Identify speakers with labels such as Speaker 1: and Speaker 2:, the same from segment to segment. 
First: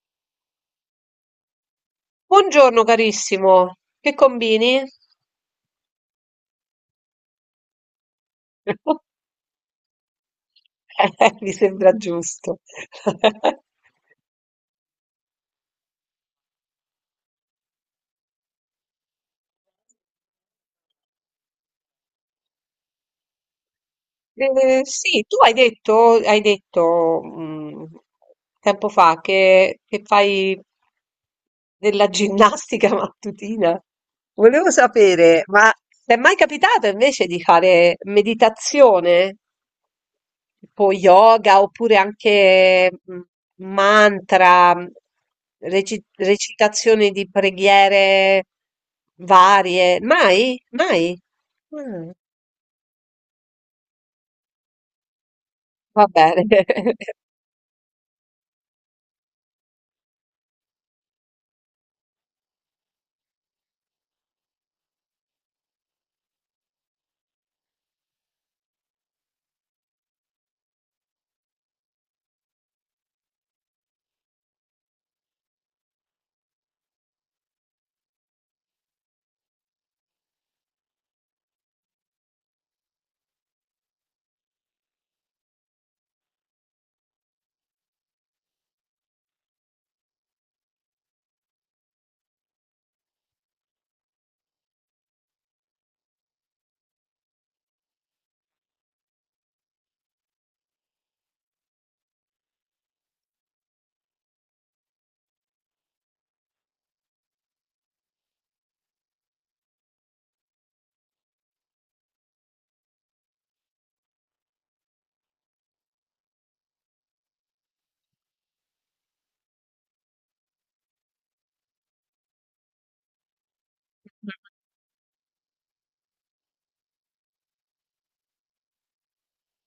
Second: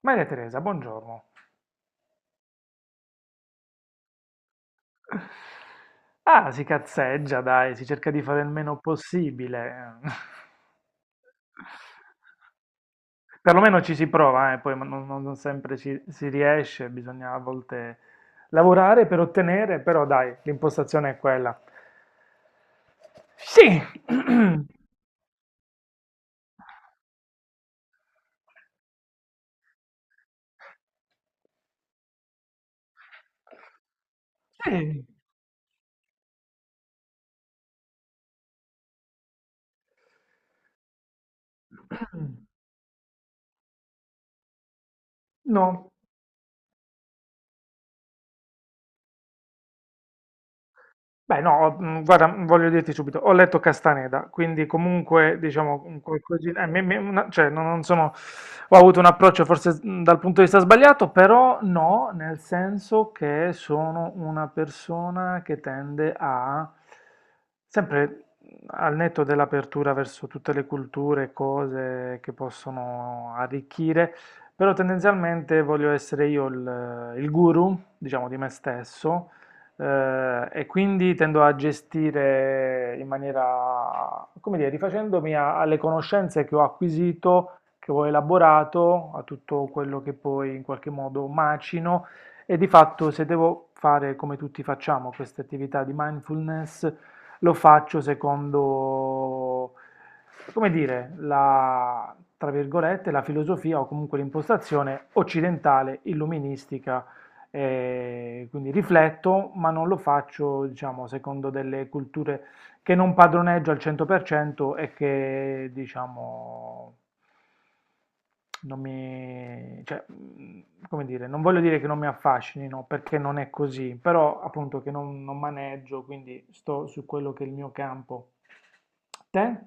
Speaker 1: Maria Teresa, buongiorno.
Speaker 2: Buongiorno carissimo, che combini?
Speaker 1: Ah, si cazzeggia, dai, si cerca di fare il meno
Speaker 2: Okay,
Speaker 1: possibile.
Speaker 2: mi sembra giusto.
Speaker 1: Perlomeno ci si prova, poi ma non sempre ci, si riesce, bisogna a volte lavorare per ottenere, però dai, l'impostazione è quella. Sì.
Speaker 2: Sì, tu hai detto, tempo fa che fai della ginnastica mattutina. Volevo
Speaker 1: Sì.
Speaker 2: sapere, ma t'è mai capitato invece di fare meditazione? Tipo yoga oppure anche mantra,
Speaker 1: No.
Speaker 2: recitazioni di preghiere varie. Mai? Mai?
Speaker 1: Beh, no, ho-
Speaker 2: Mm,
Speaker 1: guarda, voglio dirti subito, ho letto Castaneda, quindi comunque, diciamo, un
Speaker 2: va bene.
Speaker 1: qualcosina, cioè, non sono, ho avuto un approccio forse dal punto di vista sbagliato, però no, nel senso che sono una persona che tende a, sempre al netto dell'apertura verso tutte le culture, cose che possono arricchire, però tendenzialmente voglio essere io il guru, diciamo, di me stesso e quindi tendo a gestire in maniera, come dire, rifacendomi alle conoscenze che ho acquisito, che ho elaborato, a tutto quello che poi in qualche modo macino e di fatto se devo fare come tutti facciamo queste attività di mindfulness, lo faccio secondo, come dire, tra virgolette, la filosofia o comunque l'impostazione occidentale, illuministica, quindi rifletto, ma non lo faccio, diciamo, secondo delle culture che non padroneggio al 100% e che, diciamo, non mi, cioè, come dire, non voglio dire che non mi affascinino, perché non è così, però appunto che non maneggio, quindi sto su quello che è il mio campo. Te?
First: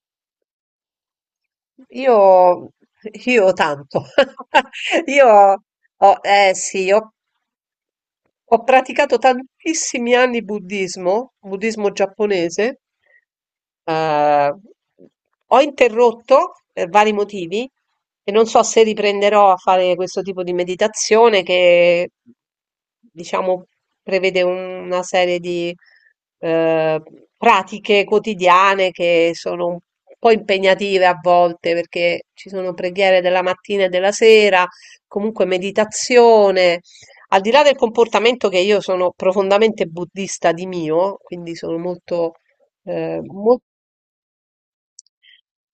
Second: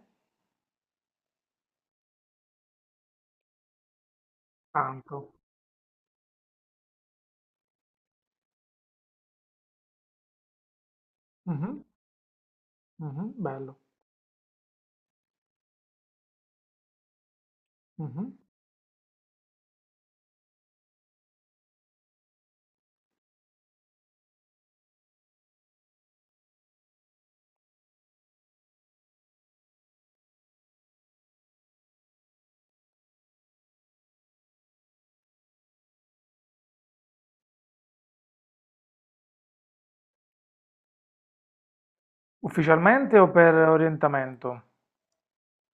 Speaker 2: Io, io tanto.
Speaker 1: Canto.
Speaker 2: Io, eh sì, ho, ho praticato tantissimi anni buddismo,
Speaker 1: Mhm,
Speaker 2: buddismo giapponese.
Speaker 1: mhm, bello.
Speaker 2: Eh, ho interrotto per vari motivi e
Speaker 1: Mhm.
Speaker 2: non so se riprenderò a fare questo tipo di meditazione che, diciamo, prevede una serie di eh, pratiche quotidiane che sono un po' impegnative a volte perché ci sono preghiere della mattina e della sera, comunque meditazione. Al di là del comportamento che io sono profondamente buddista di mio, quindi sono molto,
Speaker 1: Ufficialmente
Speaker 2: eh,
Speaker 1: o per
Speaker 2: mol-
Speaker 1: orientamento?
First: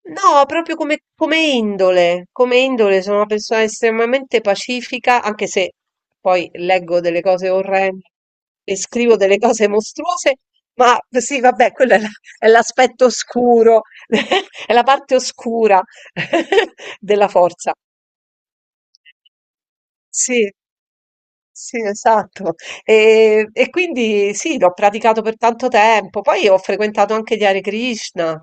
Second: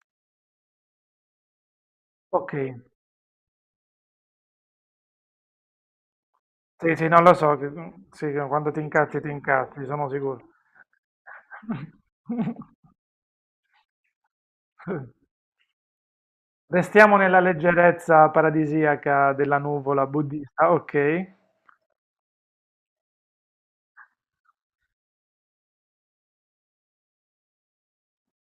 Speaker 2: No, proprio come,
Speaker 1: Ok.
Speaker 2: come indole sono una persona estremamente pacifica, anche se poi
Speaker 1: Sì,
Speaker 2: leggo
Speaker 1: sì,
Speaker 2: delle
Speaker 1: non lo
Speaker 2: cose
Speaker 1: so,
Speaker 2: orrende
Speaker 1: sì, che quando
Speaker 2: e scrivo
Speaker 1: ti
Speaker 2: delle cose
Speaker 1: incazzi, sono
Speaker 2: mostruose,
Speaker 1: sicuro.
Speaker 2: ma sì, vabbè, è l'aspetto oscuro, è la parte oscura
Speaker 1: Restiamo
Speaker 2: della
Speaker 1: nella
Speaker 2: forza.
Speaker 1: leggerezza paradisiaca della nuvola
Speaker 2: Sì.
Speaker 1: buddista, ok?
Speaker 2: Sì, esatto. E quindi sì, l'ho praticato per tanto tempo. Poi ho frequentato anche gli Hare Krishna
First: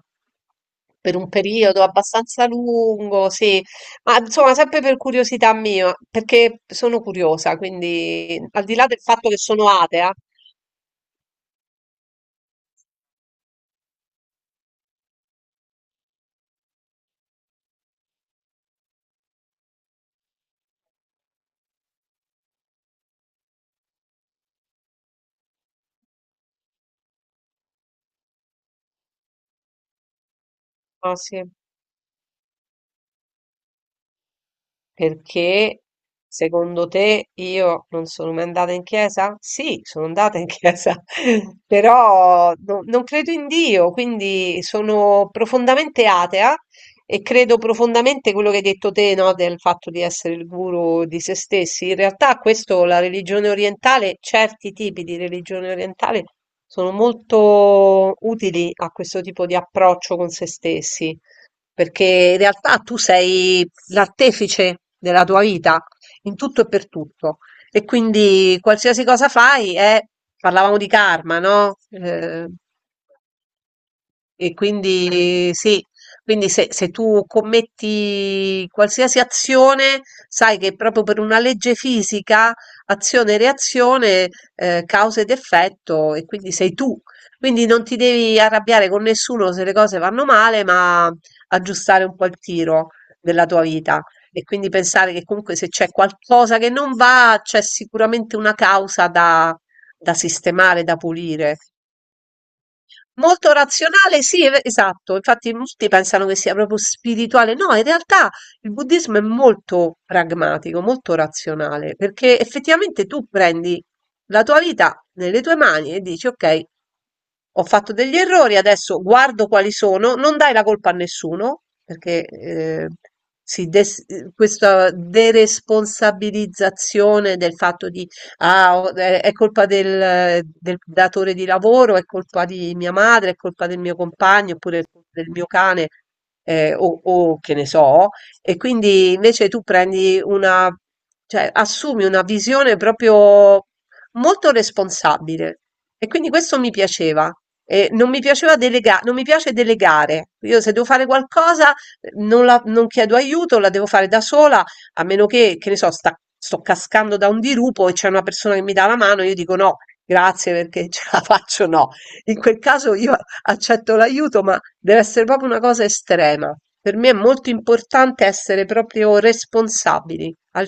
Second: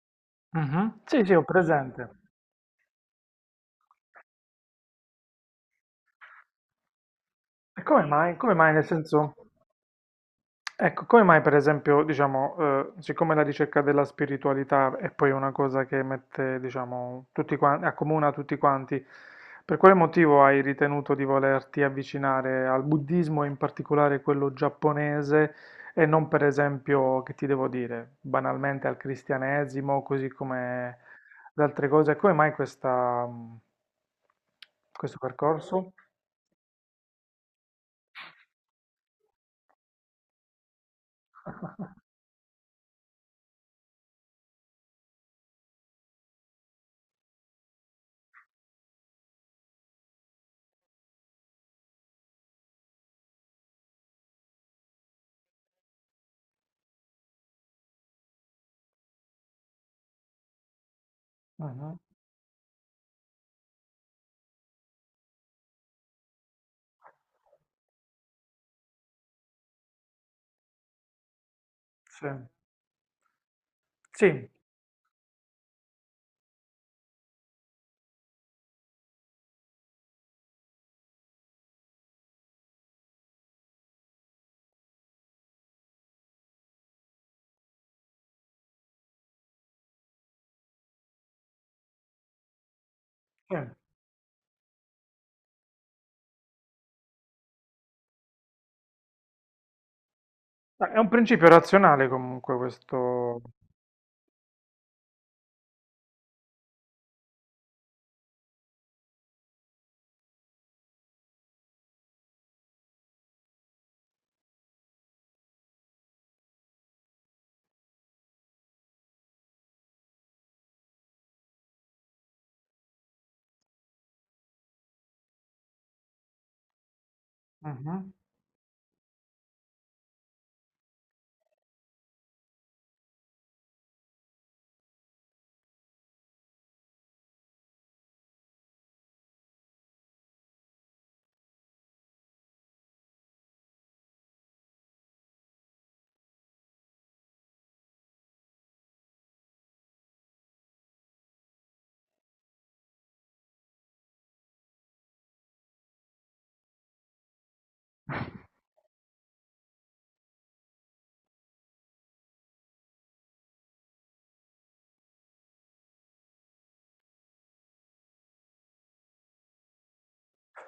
Speaker 1: Mhm.
Speaker 2: per
Speaker 1: Sì,
Speaker 2: un
Speaker 1: sì, ho
Speaker 2: periodo
Speaker 1: presente.
Speaker 2: abbastanza lungo, sì, ma insomma sempre per curiosità mia, perché sono curiosa,
Speaker 1: E come mai?
Speaker 2: quindi
Speaker 1: Come
Speaker 2: al
Speaker 1: mai,
Speaker 2: di
Speaker 1: nel
Speaker 2: là del fatto
Speaker 1: senso?
Speaker 2: che sono atea,
Speaker 1: Ecco, come mai per esempio, diciamo, siccome la ricerca della spiritualità è poi una cosa che mette, diciamo, tutti quanti, accomuna tutti quanti, per quale motivo hai ritenuto di volerti avvicinare al buddismo, e in particolare quello giapponese, e non per esempio, che ti devo dire, banalmente al cristianesimo, così come
Speaker 2: ah, sì.
Speaker 1: ad altre cose? Come mai questa, questo
Speaker 2: Perché
Speaker 1: percorso?
Speaker 2: secondo te io non sono mai andata in chiesa? Sì, sono andata in chiesa, però non credo in Dio, quindi sono profondamente atea e credo profondamente quello che hai detto te, no, del fatto di essere il guru di se stessi. In realtà questo, la religione orientale, certi tipi di religione orientale sono molto utili a questo tipo di approccio con se stessi
Speaker 1: Mhm.
Speaker 2: perché in realtà tu sei l'artefice della tua vita in tutto e per tutto e quindi qualsiasi cosa fai è, parlavamo di karma, no?
Speaker 1: Sì, sì,
Speaker 2: E quindi sì, quindi se tu commetti qualsiasi azione, sai che proprio per una legge fisica, azione e reazione, causa ed effetto, e quindi sei tu. Quindi non ti devi arrabbiare con nessuno se le cose vanno male, ma aggiustare un po' il tiro della
Speaker 1: sì.
Speaker 2: tua vita. E quindi pensare che comunque se c'è qualcosa che non va, c'è sicuramente una causa da da sistemare, da
Speaker 1: È un principio
Speaker 2: pulire.
Speaker 1: razionale comunque questo.
Speaker 2: Molto razionale, sì, esatto. Infatti molti pensano che sia proprio spirituale. No, in realtà il buddismo è molto pragmatico, molto razionale, perché effettivamente tu prendi la tua vita nelle tue mani e dici, ok, ho fatto degli errori, adesso guardo quali sono, non dai la colpa a nessuno, perché questa deresponsabilizzazione del fatto di
Speaker 1: Mhm.
Speaker 2: Ah, è colpa del, del datore di lavoro, è colpa di mia madre, è colpa del mio compagno, oppure è colpa del mio cane, o che ne so. E quindi invece tu prendi una, cioè assumi una visione proprio molto responsabile. E quindi questo mi piaceva. E non mi piaceva non mi piace delegare. Io se devo fare qualcosa, non chiedo aiuto, la devo fare da sola a meno che ne so, sto cascando da un dirupo e c'è una persona che mi dà la mano, io dico no, grazie perché ce la faccio, no. In quel caso io accetto l'aiuto, ma deve essere proprio una cosa estrema. Per me è molto importante essere proprio responsabili al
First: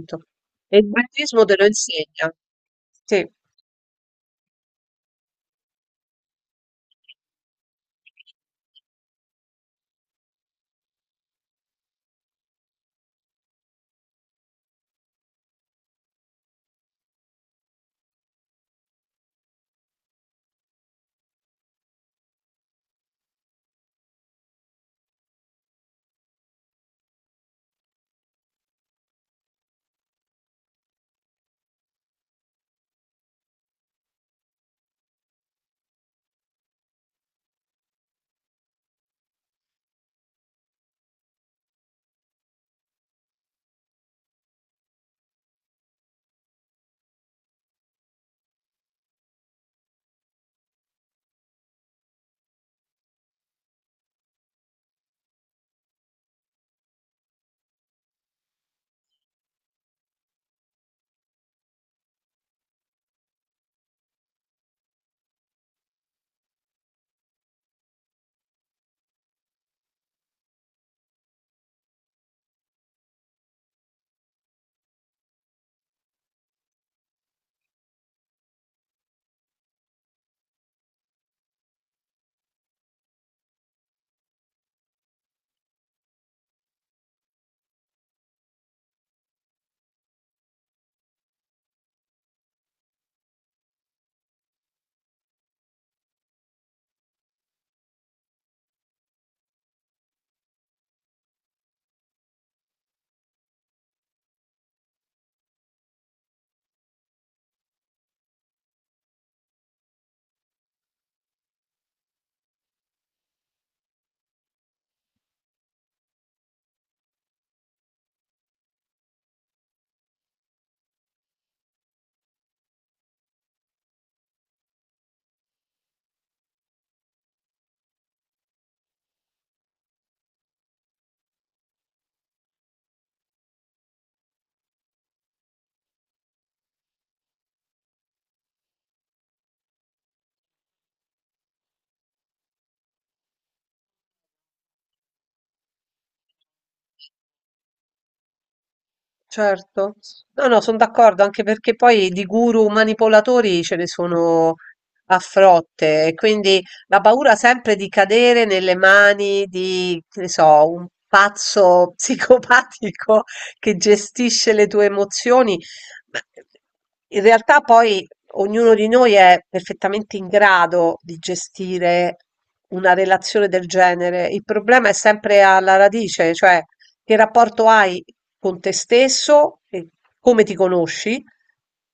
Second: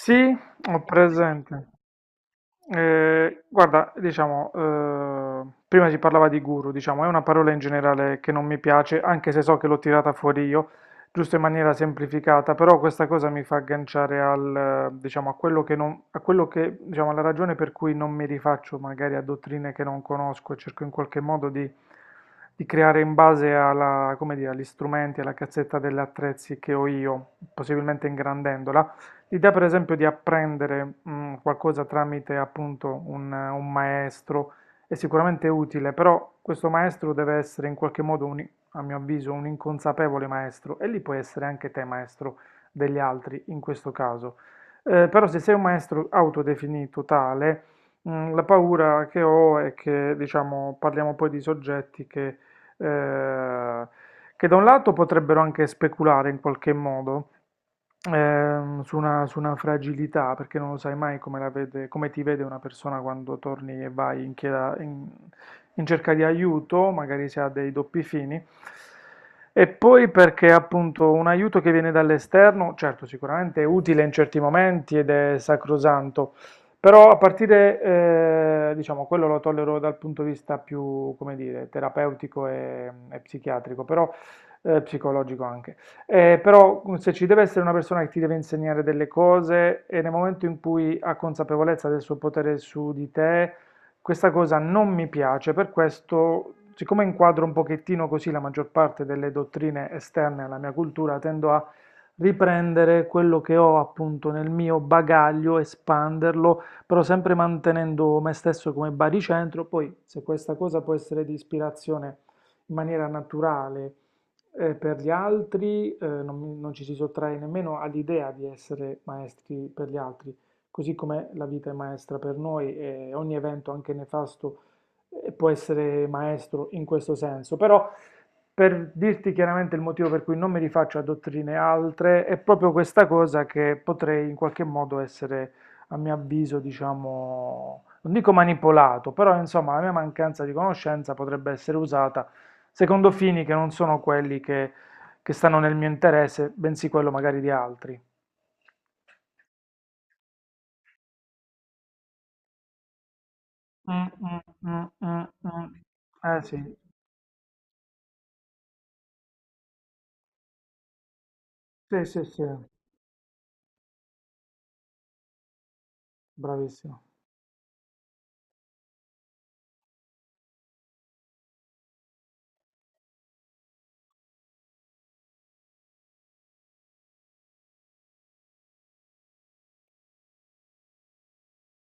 Speaker 1: Sì,
Speaker 2: E
Speaker 1: ho
Speaker 2: il buddismo te lo
Speaker 1: presente.
Speaker 2: insegna. Sì.
Speaker 1: Eh, guarda, diciamo, eh, prima si parlava di guru, diciamo, è una parola in generale che non mi piace, anche se so che l'ho tirata fuori io, giusto in maniera semplificata, però questa cosa mi fa agganciare diciamo, a quello che non, a quello che, diciamo, alla ragione per cui non mi rifaccio magari a dottrine che non conosco e cerco in qualche modo di creare in base alla, come dire, agli strumenti, alla cazzetta degli attrezzi che ho io, possibilmente ingrandendola. L'idea per esempio di apprendere qualcosa tramite appunto un maestro è sicuramente utile, però questo maestro deve essere in qualche modo, a mio avviso, un inconsapevole maestro e lì puoi essere anche te maestro degli altri in questo caso. Però se sei un maestro autodefinito tale, la paura che ho è che, diciamo, parliamo poi di soggetti eh, che da un lato potrebbero anche speculare in qualche modo, su una fragilità, perché non lo sai mai come la come ti vede una persona quando torni e vai in, in cerca di aiuto, magari si ha dei doppi fini. E poi perché appunto un aiuto che viene dall'esterno, certo, sicuramente è utile in certi momenti ed è sacrosanto, però a partire, diciamo, quello lo tollero dal punto di vista più, come dire, terapeutico e psichiatrico, però psicologico anche. Però se ci deve essere una persona che ti deve insegnare delle cose e nel momento in cui ha consapevolezza del suo potere su di te, questa cosa non mi piace, per questo, siccome inquadro un pochettino così la maggior parte delle dottrine esterne alla mia cultura, tendo a riprendere quello che ho appunto nel mio bagaglio, espanderlo, però sempre mantenendo me stesso come baricentro, poi se questa cosa può essere di ispirazione in maniera naturale per gli altri, non ci si sottrae nemmeno all'idea di essere maestri per gli altri, così come la vita è maestra per noi e ogni evento, anche nefasto, può essere maestro in questo senso. Però, per dirti chiaramente il motivo per cui non mi rifaccio a dottrine altre, è proprio questa cosa che potrei in qualche modo essere, a mio avviso, diciamo, non dico manipolato, però insomma la mia mancanza di conoscenza potrebbe essere usata secondo fini che non sono quelli che stanno nel mio interesse, bensì quello magari di altri.
Speaker 2: Certo. No, no, son d'accordo, anche perché poi di guru manipolatori ce ne
Speaker 1: Mm, mm,
Speaker 2: sono
Speaker 1: mm,
Speaker 2: a
Speaker 1: mm, mm.
Speaker 2: frotte, e
Speaker 1: Eh sì,
Speaker 2: quindi la paura sempre di cadere nelle mani di, che ne so, un pazzo
Speaker 1: sì, sì, sì,
Speaker 2: psicopatico che gestisce le tue emozioni. Ma
Speaker 1: bravissimo.
Speaker 2: in realtà poi ognuno di noi è perfettamente in grado di gestire una relazione del genere. Il problema è sempre alla radice, cioè che rapporto hai con te stesso e come ti conosci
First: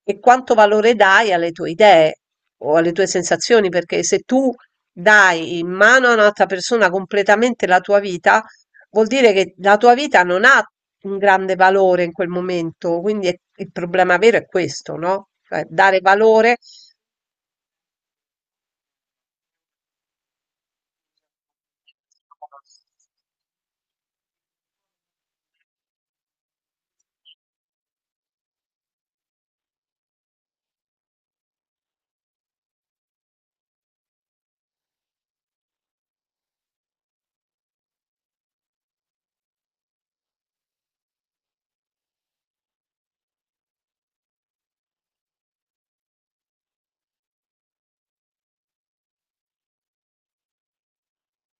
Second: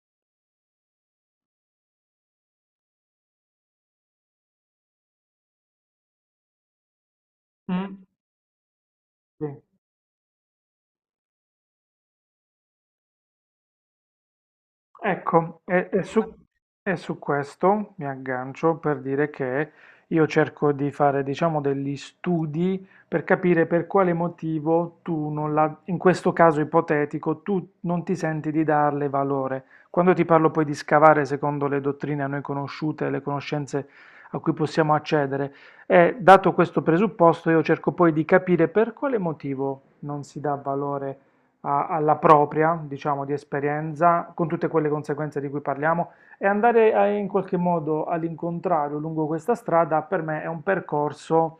Speaker 2: e quanto valore dai alle tue idee o alle tue sensazioni, perché se tu dai in mano a un'altra persona completamente la tua
Speaker 1: Mm,
Speaker 2: vita, vuol dire che
Speaker 1: sì.
Speaker 2: la tua vita non ha un grande valore in quel momento, quindi il problema vero è questo, no?
Speaker 1: Ecco,
Speaker 2: Cioè
Speaker 1: e, e
Speaker 2: dare
Speaker 1: Ma- su,
Speaker 2: valore.
Speaker 1: e su questo mi aggancio per dire che io cerco di fare, diciamo, degli studi per capire per quale motivo tu non la, in questo caso ipotetico, tu non ti senti di darle valore. Quando ti parlo poi di scavare secondo le dottrine a noi conosciute, le conoscenze a cui possiamo accedere, e dato questo presupposto, io cerco poi di capire per quale motivo non si dà valore alla propria, diciamo, di esperienza, con tutte quelle conseguenze di cui parliamo, e andare in qualche modo all'incontrario lungo questa strada, per me è un percorso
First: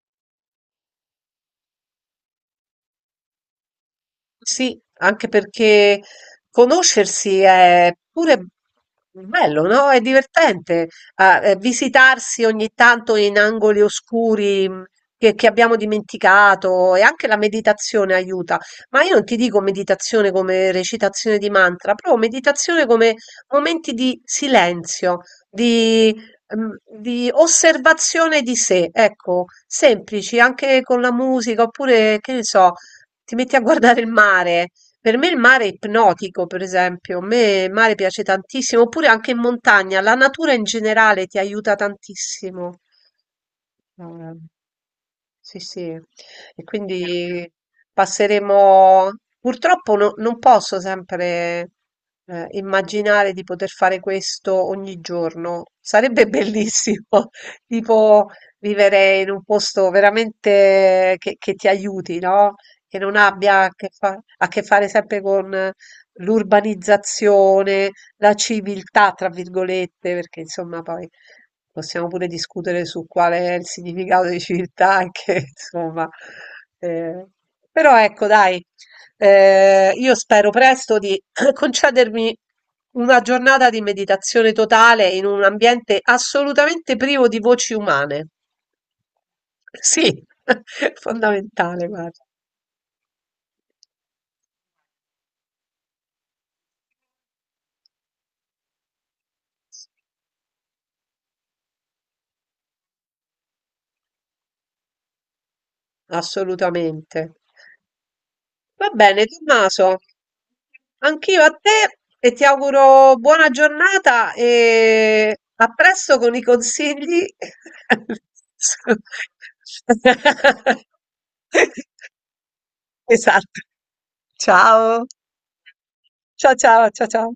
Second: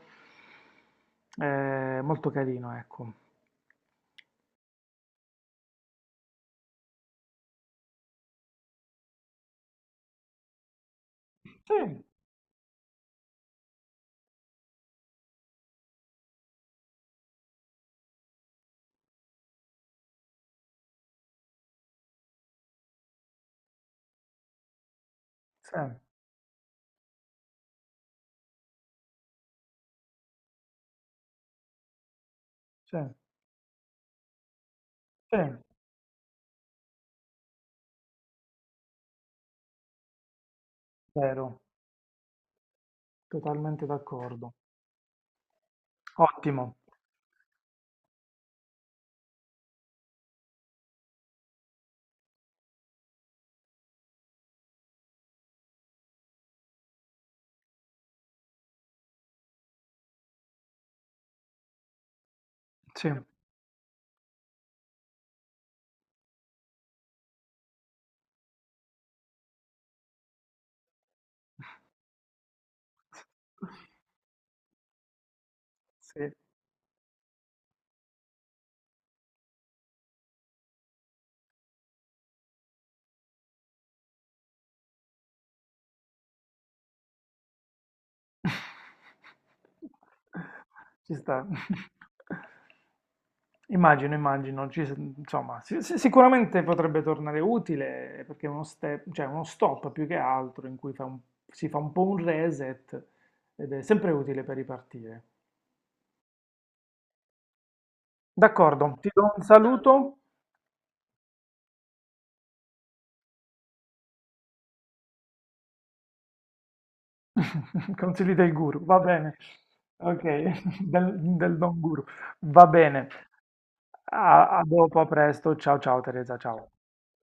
Speaker 1: molto carino, ecco.
Speaker 2: Sì, anche perché conoscersi è pure bello, no? È divertente
Speaker 1: Sì,
Speaker 2: visitarsi ogni tanto in angoli oscuri che abbiamo dimenticato e anche la meditazione aiuta. Ma io non ti dico meditazione come recitazione di mantra, proprio meditazione come momenti di silenzio,
Speaker 1: sì,
Speaker 2: di, di osservazione di sé, ecco, semplici, anche con la musica, oppure che ne so
Speaker 1: sì,
Speaker 2: ti metti a guardare il mare. Per me il
Speaker 1: sì,
Speaker 2: mare è ipnotico, per esempio. A me il mare piace tantissimo, oppure anche in montagna. La natura in generale ti
Speaker 1: vero,
Speaker 2: aiuta tantissimo.
Speaker 1: totalmente
Speaker 2: Ah.
Speaker 1: d'accordo.
Speaker 2: Sì, sì. E
Speaker 1: Ottimo,
Speaker 2: quindi passeremo... Purtroppo non posso sempre immaginare di poter fare questo ogni giorno. Sarebbe bellissimo, tipo vivere in un posto veramente che ti aiuti, no? Che
Speaker 1: sì,
Speaker 2: non abbia a che, a che fare sempre con l'urbanizzazione, la civiltà, tra virgolette, perché insomma poi possiamo pure discutere su quale è il significato di civiltà che insomma,
Speaker 1: sì.
Speaker 2: ehm, però ecco dai, io spero presto di concedermi una giornata di meditazione totale in un ambiente assolutamente privo di voci umane. Sì,
Speaker 1: Ci sta.
Speaker 2: fondamentale, guarda,
Speaker 1: Immagino, immagino, insomma, sicuramente potrebbe tornare utile perché è uno step, cioè uno stop più che altro in cui si fa un po' un reset ed è sempre utile per ripartire.
Speaker 2: assolutamente. Va
Speaker 1: D'accordo, ti
Speaker 2: bene,
Speaker 1: do un
Speaker 2: Tommaso,
Speaker 1: saluto.
Speaker 2: anch'io a te e ti auguro buona giornata e a presto con i consigli.
Speaker 1: Consigli del guru,
Speaker 2: su-
Speaker 1: va bene. Ok, del don guru, va bene.
Speaker 2: Esatto.
Speaker 1: A dopo,
Speaker 2: Ciao.
Speaker 1: a presto. Ciao, ciao Teresa,
Speaker 2: Ciao,
Speaker 1: ciao.
Speaker 2: ciao, ciao, ciao.